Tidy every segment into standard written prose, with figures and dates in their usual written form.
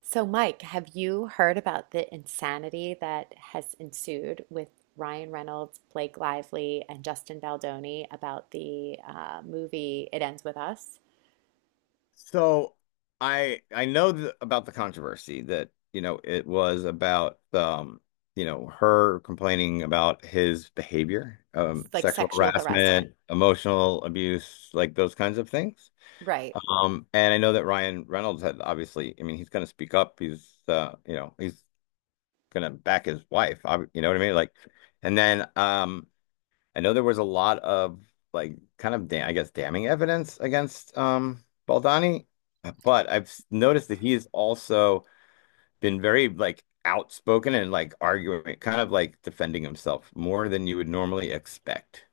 So, Mike, have you heard about the insanity that has ensued with Ryan Reynolds, Blake Lively, and Justin Baldoni about the movie It Ends With Us? So I know th about the controversy that it was about her complaining about his behavior, It's like sexual sexual harassment. harassment, emotional abuse, like those kinds of things. Right. And I know that Ryan Reynolds had obviously, I mean, he's going to speak up. He's going to back his wife. You know what I mean? Like, and then I know there was a lot of like kind of da I guess damning evidence against Baldani but I've noticed that he has also been very like outspoken and like arguing, kind of like defending himself more than you would normally expect.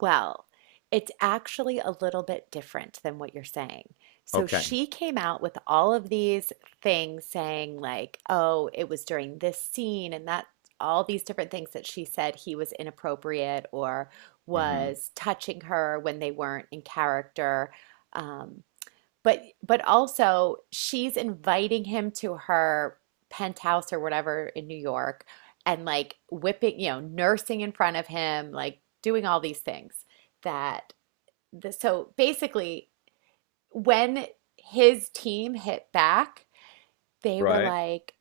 Well, it's actually a little bit different than what you're saying. So Okay. she came out with all of these things saying, like, oh, it was during this scene and that, all these different things that she said he was inappropriate or Hmm. was touching her when they weren't in character. Um, but also she's inviting him to her penthouse or whatever in New York and like whipping, you know, nursing in front of him, like doing all these things that so basically when his team hit back, they were Right. like,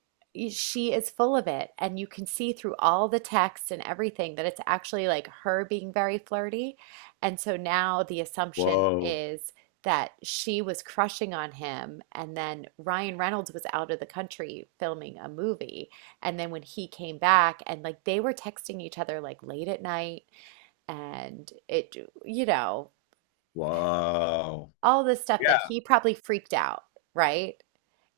she is full of it. And you can see through all the texts and everything that it's actually like her being very flirty. And so now the assumption Whoa. is that she was crushing on him. And then Ryan Reynolds was out of the country filming a movie. And then when he came back, and like they were texting each other like late at night, and it, you know, Whoa. all this stuff that Yeah. he probably freaked out, right?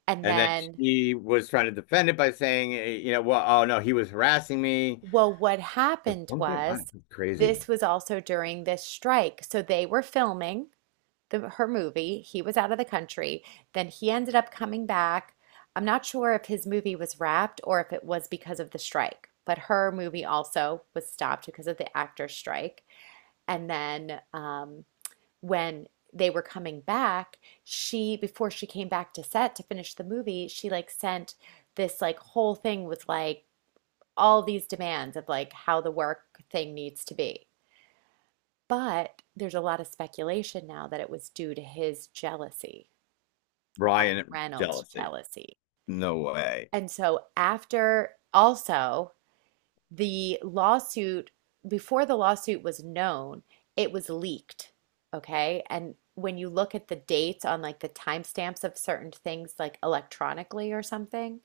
And And then then she was trying to defend it by saying, you know, well, oh no, he was harassing me well, what or happened something. Wow, was this crazy. was also during this strike. So they were filming her movie. He was out of the country. Then he ended up coming back. I'm not sure if his movie was wrapped or if it was because of the strike, but her movie also was stopped because of the actor's strike. And then when they were coming back, she, before she came back to set to finish the movie, she like sent this like whole thing with like, all these demands of like how the work thing needs to be. But there's a lot of speculation now that it was due to his jealousy, Ryan Ryan Reynolds' jealousy. jealousy. No way. And so, after also the lawsuit, before the lawsuit was known, it was leaked. Okay. And when you look at the dates on like the timestamps of certain things, like electronically or something,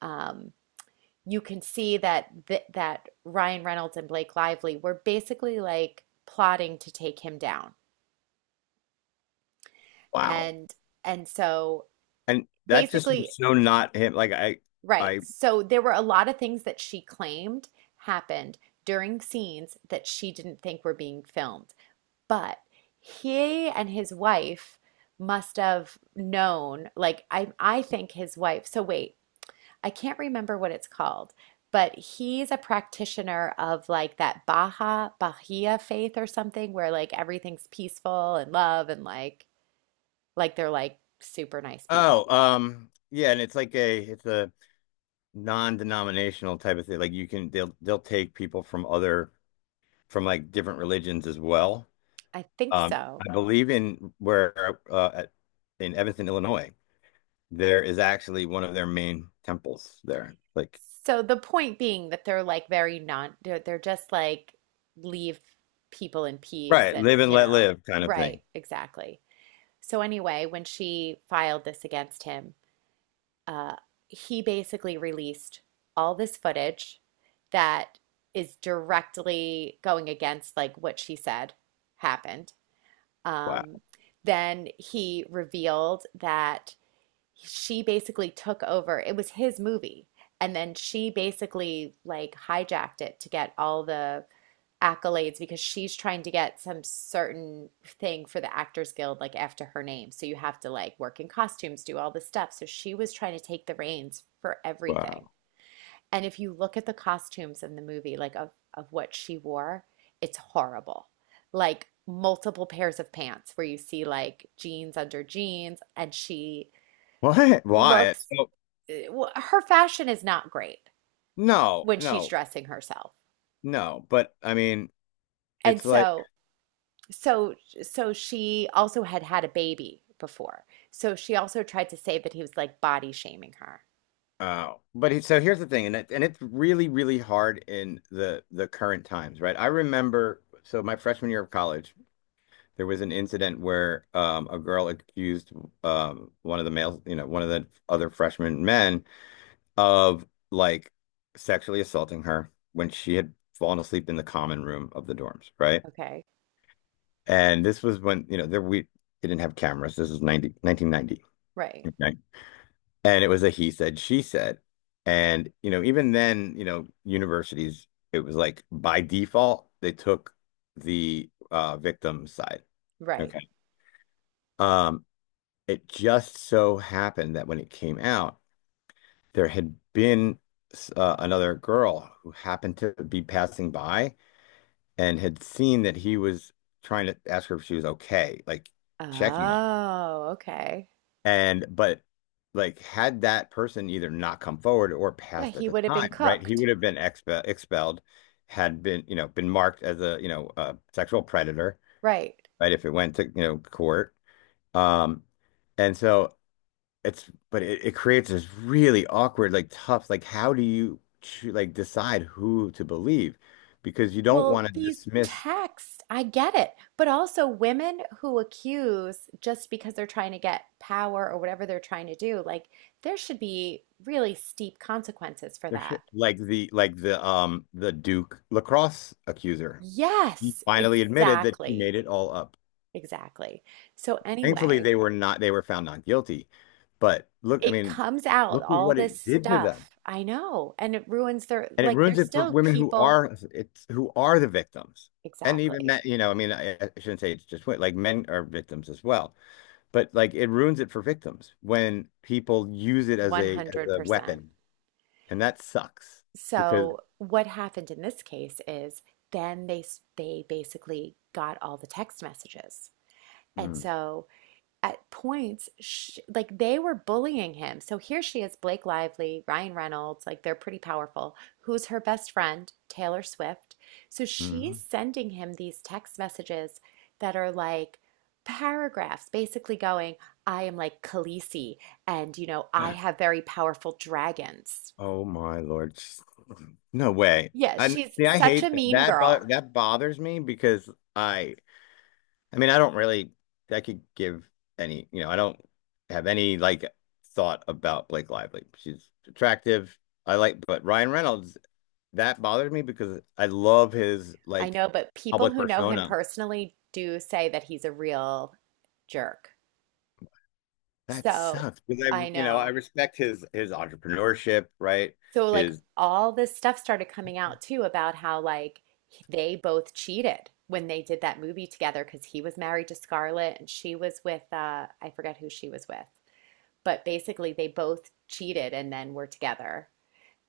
um, you can see that th that Ryan Reynolds and Blake Lively were basically like plotting to take him down. Wow. And and so And that just basically, seems so not him. Like I, right. I So there were a lot of things that she claimed happened during scenes that she didn't think were being filmed. But he and his wife must have known, like I think his wife. So wait, I can't remember what it's called, but he's a practitioner of like that Baha Bahia faith or something where like everything's peaceful and love and like they're like super nice people. Oh, yeah, and it's like a non-denominational type of thing. Like you can they'll take people from like different religions as well. I think so. I believe in Evanston, Illinois, there is actually one of their main temples there. Like. So the point being that they're like very non they're just like leave people in peace Right, and live and you let know. live kind of Right, thing. exactly. So anyway, when she filed this against him, uh, he basically released all this footage that is directly going against like what she said happened. Wow. Um, then he revealed that she basically took over. It was his movie, and then she basically like hijacked it to get all the accolades because she's trying to get some certain thing for the Actors Guild, like after her name. So you have to like work in costumes, do all this stuff. So she was trying to take the reins for everything. Wow. And if you look at the costumes in the movie, like of what she wore, it's horrible. Like multiple pairs of pants where you see like jeans under jeans, and she What? Why? looks, So, eh, well, her fashion is not great no, when she's no, dressing herself. no. But I mean, And it's like. so so, so she also had a baby before. So she also tried to say that he was like body shaming her. But so here's the thing, and it's really, really hard in the current times, right? I remember, so my freshman year of college, there was an incident where a girl accused one of the males, you know, one of the other freshman men of like sexually assaulting her when she had fallen asleep in the common room of the dorms, right? Okay. And this was when, you know, there we didn't have cameras. This is 90 1990. Right. Okay? And it was a he said, she said. And, you know, even then, you know, universities, it was like by default, they took the victim's side. Right. Okay. Um, it just so happened that when it came out, there had been another girl who happened to be passing by and had seen that he was trying to ask her if she was okay, like checking on. Oh, okay. And but like had that person either not come forward or Yeah, passed at he the would have been time, right? He cooked. would have been expelled, had been, you know, been marked as a sexual predator, Right. right? If it went to, you know, court. Um, and so it creates this really awkward, like tough, like how do you like decide who to believe? Because you don't Well, want to these dismiss texts, I get it. But also women who accuse just because they're trying to get power or whatever they're trying to do, like there should be really steep consequences for their that. shit. Like the Duke lacrosse accuser. She Yes, finally admitted that she exactly. made it all up. Exactly. So Thankfully, anyway, they were found not guilty. But look, I it mean, comes out, look at all what this it did to them. stuff. I know. And it ruins their, And it like, ruins there's it for still women who people. are it's who are the victims. And even Exactly. men, you know, I mean, I shouldn't say it's just women, like men are victims as well. But like it ruins it for victims when people use it as a 100%. weapon. And that sucks because. So what happened in this case is then they basically got all the text messages. And Mm. so at points, sh like they were bullying him. So here she is, Blake Lively, Ryan Reynolds, like they're pretty powerful. Who's her best friend? Taylor Swift. So she's Mhm. sending him these text messages that are like paragraphs, basically going, I am like Khaleesi, and you know, I have very powerful dragons. Oh my Lord. No way. Yeah, I she's see I such a hate that. mean That bo girl. that bothers me because I I mean, I don't really, I could give any, you know, I don't have any like thought about Blake Lively. She's attractive. But Ryan Reynolds, that bothered me because I love his I like know, but people public who know him persona. personally do say that he's a real jerk. That So sucks because I, I you know, I know. respect his entrepreneurship, right? So like His. all this stuff started coming out too about how like they both cheated when they did that movie together because he was married to Scarlett and she was with I forget who she was with. But basically they both cheated and then were together.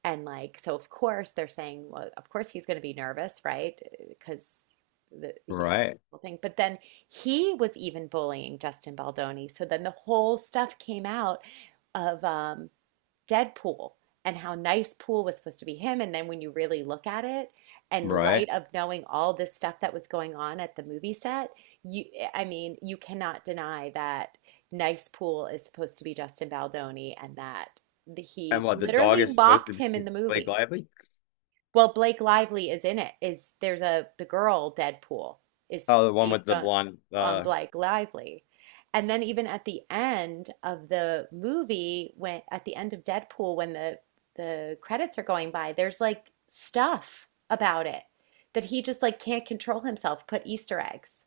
And like so of course they're saying well of course he's going to be nervous, right? Because the Right, whole thing. But then he was even bullying Justin Baldoni. So then the whole stuff came out of Deadpool and how nice Pool was supposed to be him. And then when you really look at it, and right. light of knowing all this stuff that was going on at the movie set, you, I mean, you cannot deny that nice Pool is supposed to be Justin Baldoni and that And he what the dog literally is supposed to mocked be him in the Blake movie. Lively? Well, Blake Lively is in it. Is there's a the girl Deadpool is Oh, the one with based the blonde. on Blake Lively. And then even at the end of the movie, when at the end of Deadpool, when the credits are going by, there's like stuff about it that he just like can't control himself, put Easter eggs.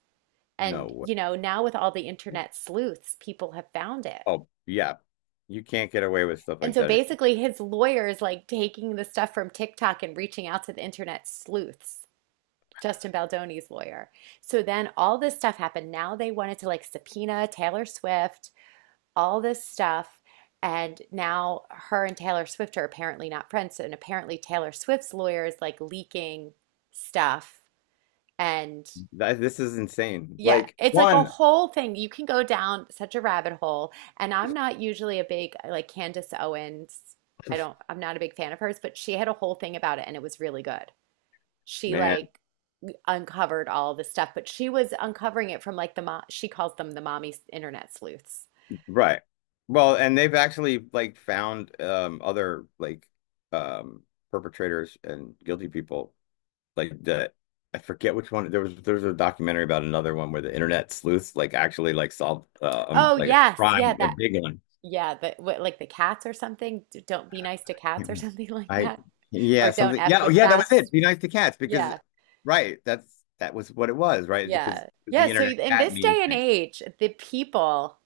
No And way. you know, now with all the internet sleuths, people have found it. Oh, yeah. You can't get away with stuff And like so that. basically his lawyer is like taking the stuff from TikTok and reaching out to the internet sleuths Justin Baldoni's lawyer. So then all this stuff happened. Now they wanted to like subpoena Taylor Swift, all this stuff. And now her and Taylor Swift are apparently not friends. And apparently Taylor Swift's lawyer is like leaking stuff. And This is insane. yeah, Like it's like a one whole thing. You can go down such a rabbit hole. And I'm not usually a big, like Candace Owens, I don't, I'm not a big fan of hers, but she had a whole thing about it and it was really good. She man, like uncovered all this stuff, but she was uncovering it from like the mom, she calls them the mommy internet sleuths. right? Well, and they've actually like found other like um perpetrators and guilty people like that. I forget which one. There's a documentary about another one where the internet sleuths like actually like solved Oh, like a yes. Yeah, crime, a that, big one. yeah, but what, like the cats or something? Don't be nice to cats Can't or remember. something like I that. Yeah, Or don't something. F Yeah. Oh, with yeah, that was it. cats. Be nice to cats because Yeah, right that was what it was, right, because yeah. Yeah, the so internet in cat this meme day and thing. age, the people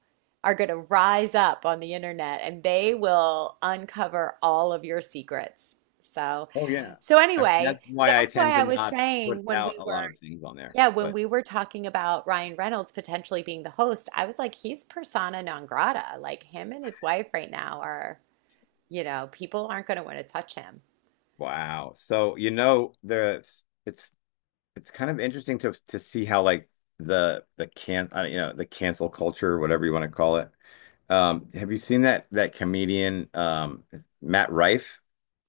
are going to rise up on the internet and they will uncover all of your secrets. So, Oh, yeah. so I mean, anyway, that's why I that's why tend to I was not put saying when out we a were lot of things on there. yeah, when But we were talking about Ryan Reynolds potentially being the host, I was like, he's persona non grata. Like him and his wife right now are, you know, people aren't going to want to touch him. wow. So you know the it's it's kind of interesting to see how like the can I don't- you know the cancel culture, whatever you want to call it. Have you seen that comedian Matt Rife?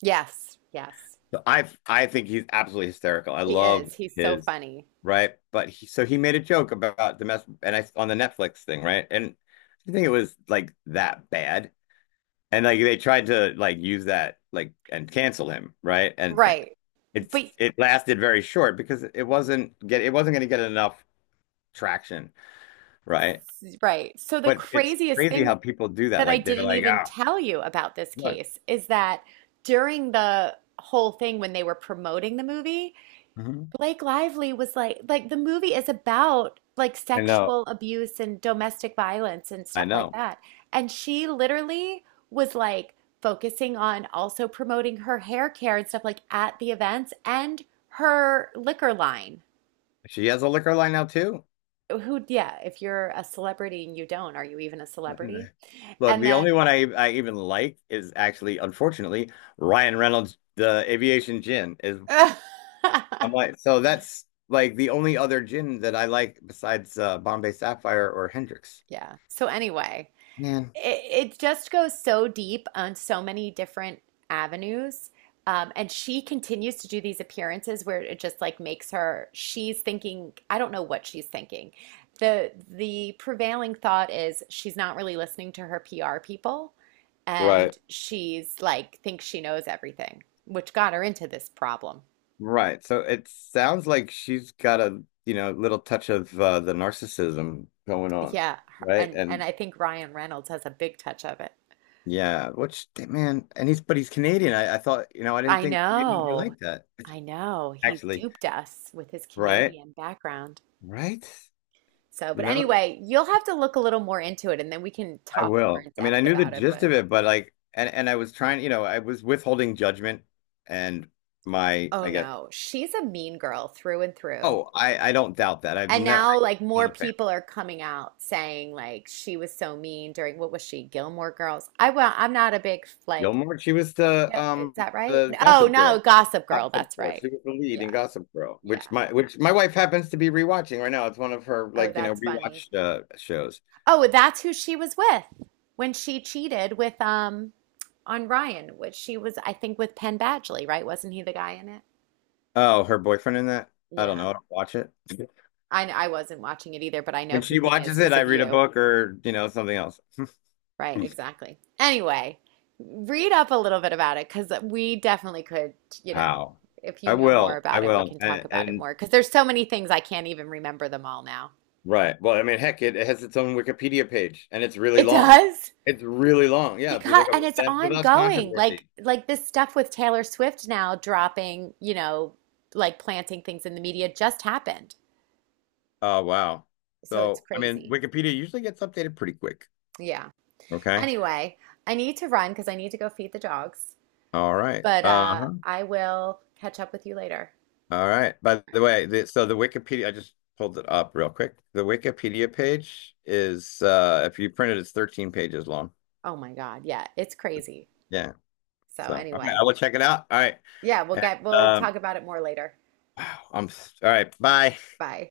Yes, yes. So I think he's absolutely hysterical. I He love is. He's so his. funny. Right, but he made a joke about the mess and I on the Netflix thing, right? And I think it was like that bad. And like they tried to like use that like and cancel him, right? And th Right. it's But it lasted very short because it wasn't going to get enough traction, right? right. So the But it's craziest crazy how thing people do that. that I Like they're didn't like, even ah, tell you about this what? case is that during the whole thing when they were promoting the movie, Mhm. Blake Lively was like the movie is about like I know, sexual abuse and domestic violence and I stuff like know. that. And she literally was like focusing on also promoting her hair care and stuff like at the events and her liquor line. She has a liquor line now too. Who, yeah, if you're a celebrity and you don't, are you even a And, celebrity? look, And the only then, one I even like is actually, unfortunately, Ryan Reynolds. The aviation gin is. I'm like, so that's like the only other gin that I like besides Bombay Sapphire or Hendrix. yeah. So anyway, Man. it just goes so deep on so many different avenues. And she continues to do these appearances where it just like makes her, she's thinking, I don't know what she's thinking. The prevailing thought is she's not really listening to her PR people Right. and she's like thinks she knows everything, which got her into this problem. Right. So it sounds like she's got a, you know, little touch of the narcissism going on, Yeah, right? and And I think Ryan Reynolds has a big touch of it. yeah, which man, and he's Canadian. I thought, you know, I didn't I think maybe he know. like that I know. He actually, duped us with his right? Canadian background. Right? So, You but know, anyway, you'll have to look a little more into it and then we can I talk more will. in I mean, I depth knew the about it. gist of But it, but like, and I was trying, you know, I was withholding judgment and my, oh I guess, no, she's a mean girl through and through. Oh, I don't doubt that. I've And never now, I'm like, not more a fan. people are coming out saying, like, she was so mean during what was she, Gilmore Girls? I well, I'm not a big, like, Gilmore, she was the no, is um that right? the Oh Gossip no, Girl. Gossip Girl. Gossip That's Girl. right. She was the lead in Yeah. Gossip Girl, Yeah. which my wife happens to be rewatching right now. It's one of her Oh, like, you know, that's funny. rewatched shows. Oh, that's who she was with when she cheated with on Ryan, which she was, I think, with Penn Badgley, right? Wasn't he the guy in it? Oh, her boyfriend in that? I don't Yeah. know. I don't watch it. I wasn't watching it either, but I know When she who he is watches it, because I of read a you. book or, you know, something else. Right, exactly. Anyway, read up a little bit about it because we definitely could, you know, How? if you I know more will. I about it, we will. can talk And about it and more because there's so many things I can't even remember them all now. right. Well, I mean, heck, it has its own Wikipedia page and it's really It long. does? It's really long. Yeah, if you Because look up and it it's stands for thus ongoing controversy. like this stuff with Taylor Swift now dropping you know like planting things in the media just happened Oh, wow. so it's So, I mean, crazy. Wikipedia usually gets updated pretty quick. Yeah, Okay. anyway, I need to run because I need to go feed the dogs All right. but Uh-huh. I will catch up with you later. All right. By All the right. way, so the Wikipedia, I just pulled it up real quick. The Wikipedia page is, if you print it, it's 13 pages long. Oh my God, yeah, it's crazy. Yeah. So So, all right, I anyway, will check it out. All right. yeah, we'll And, get we'll um, talk about it more later. wow. I'm all right. Bye. Bye.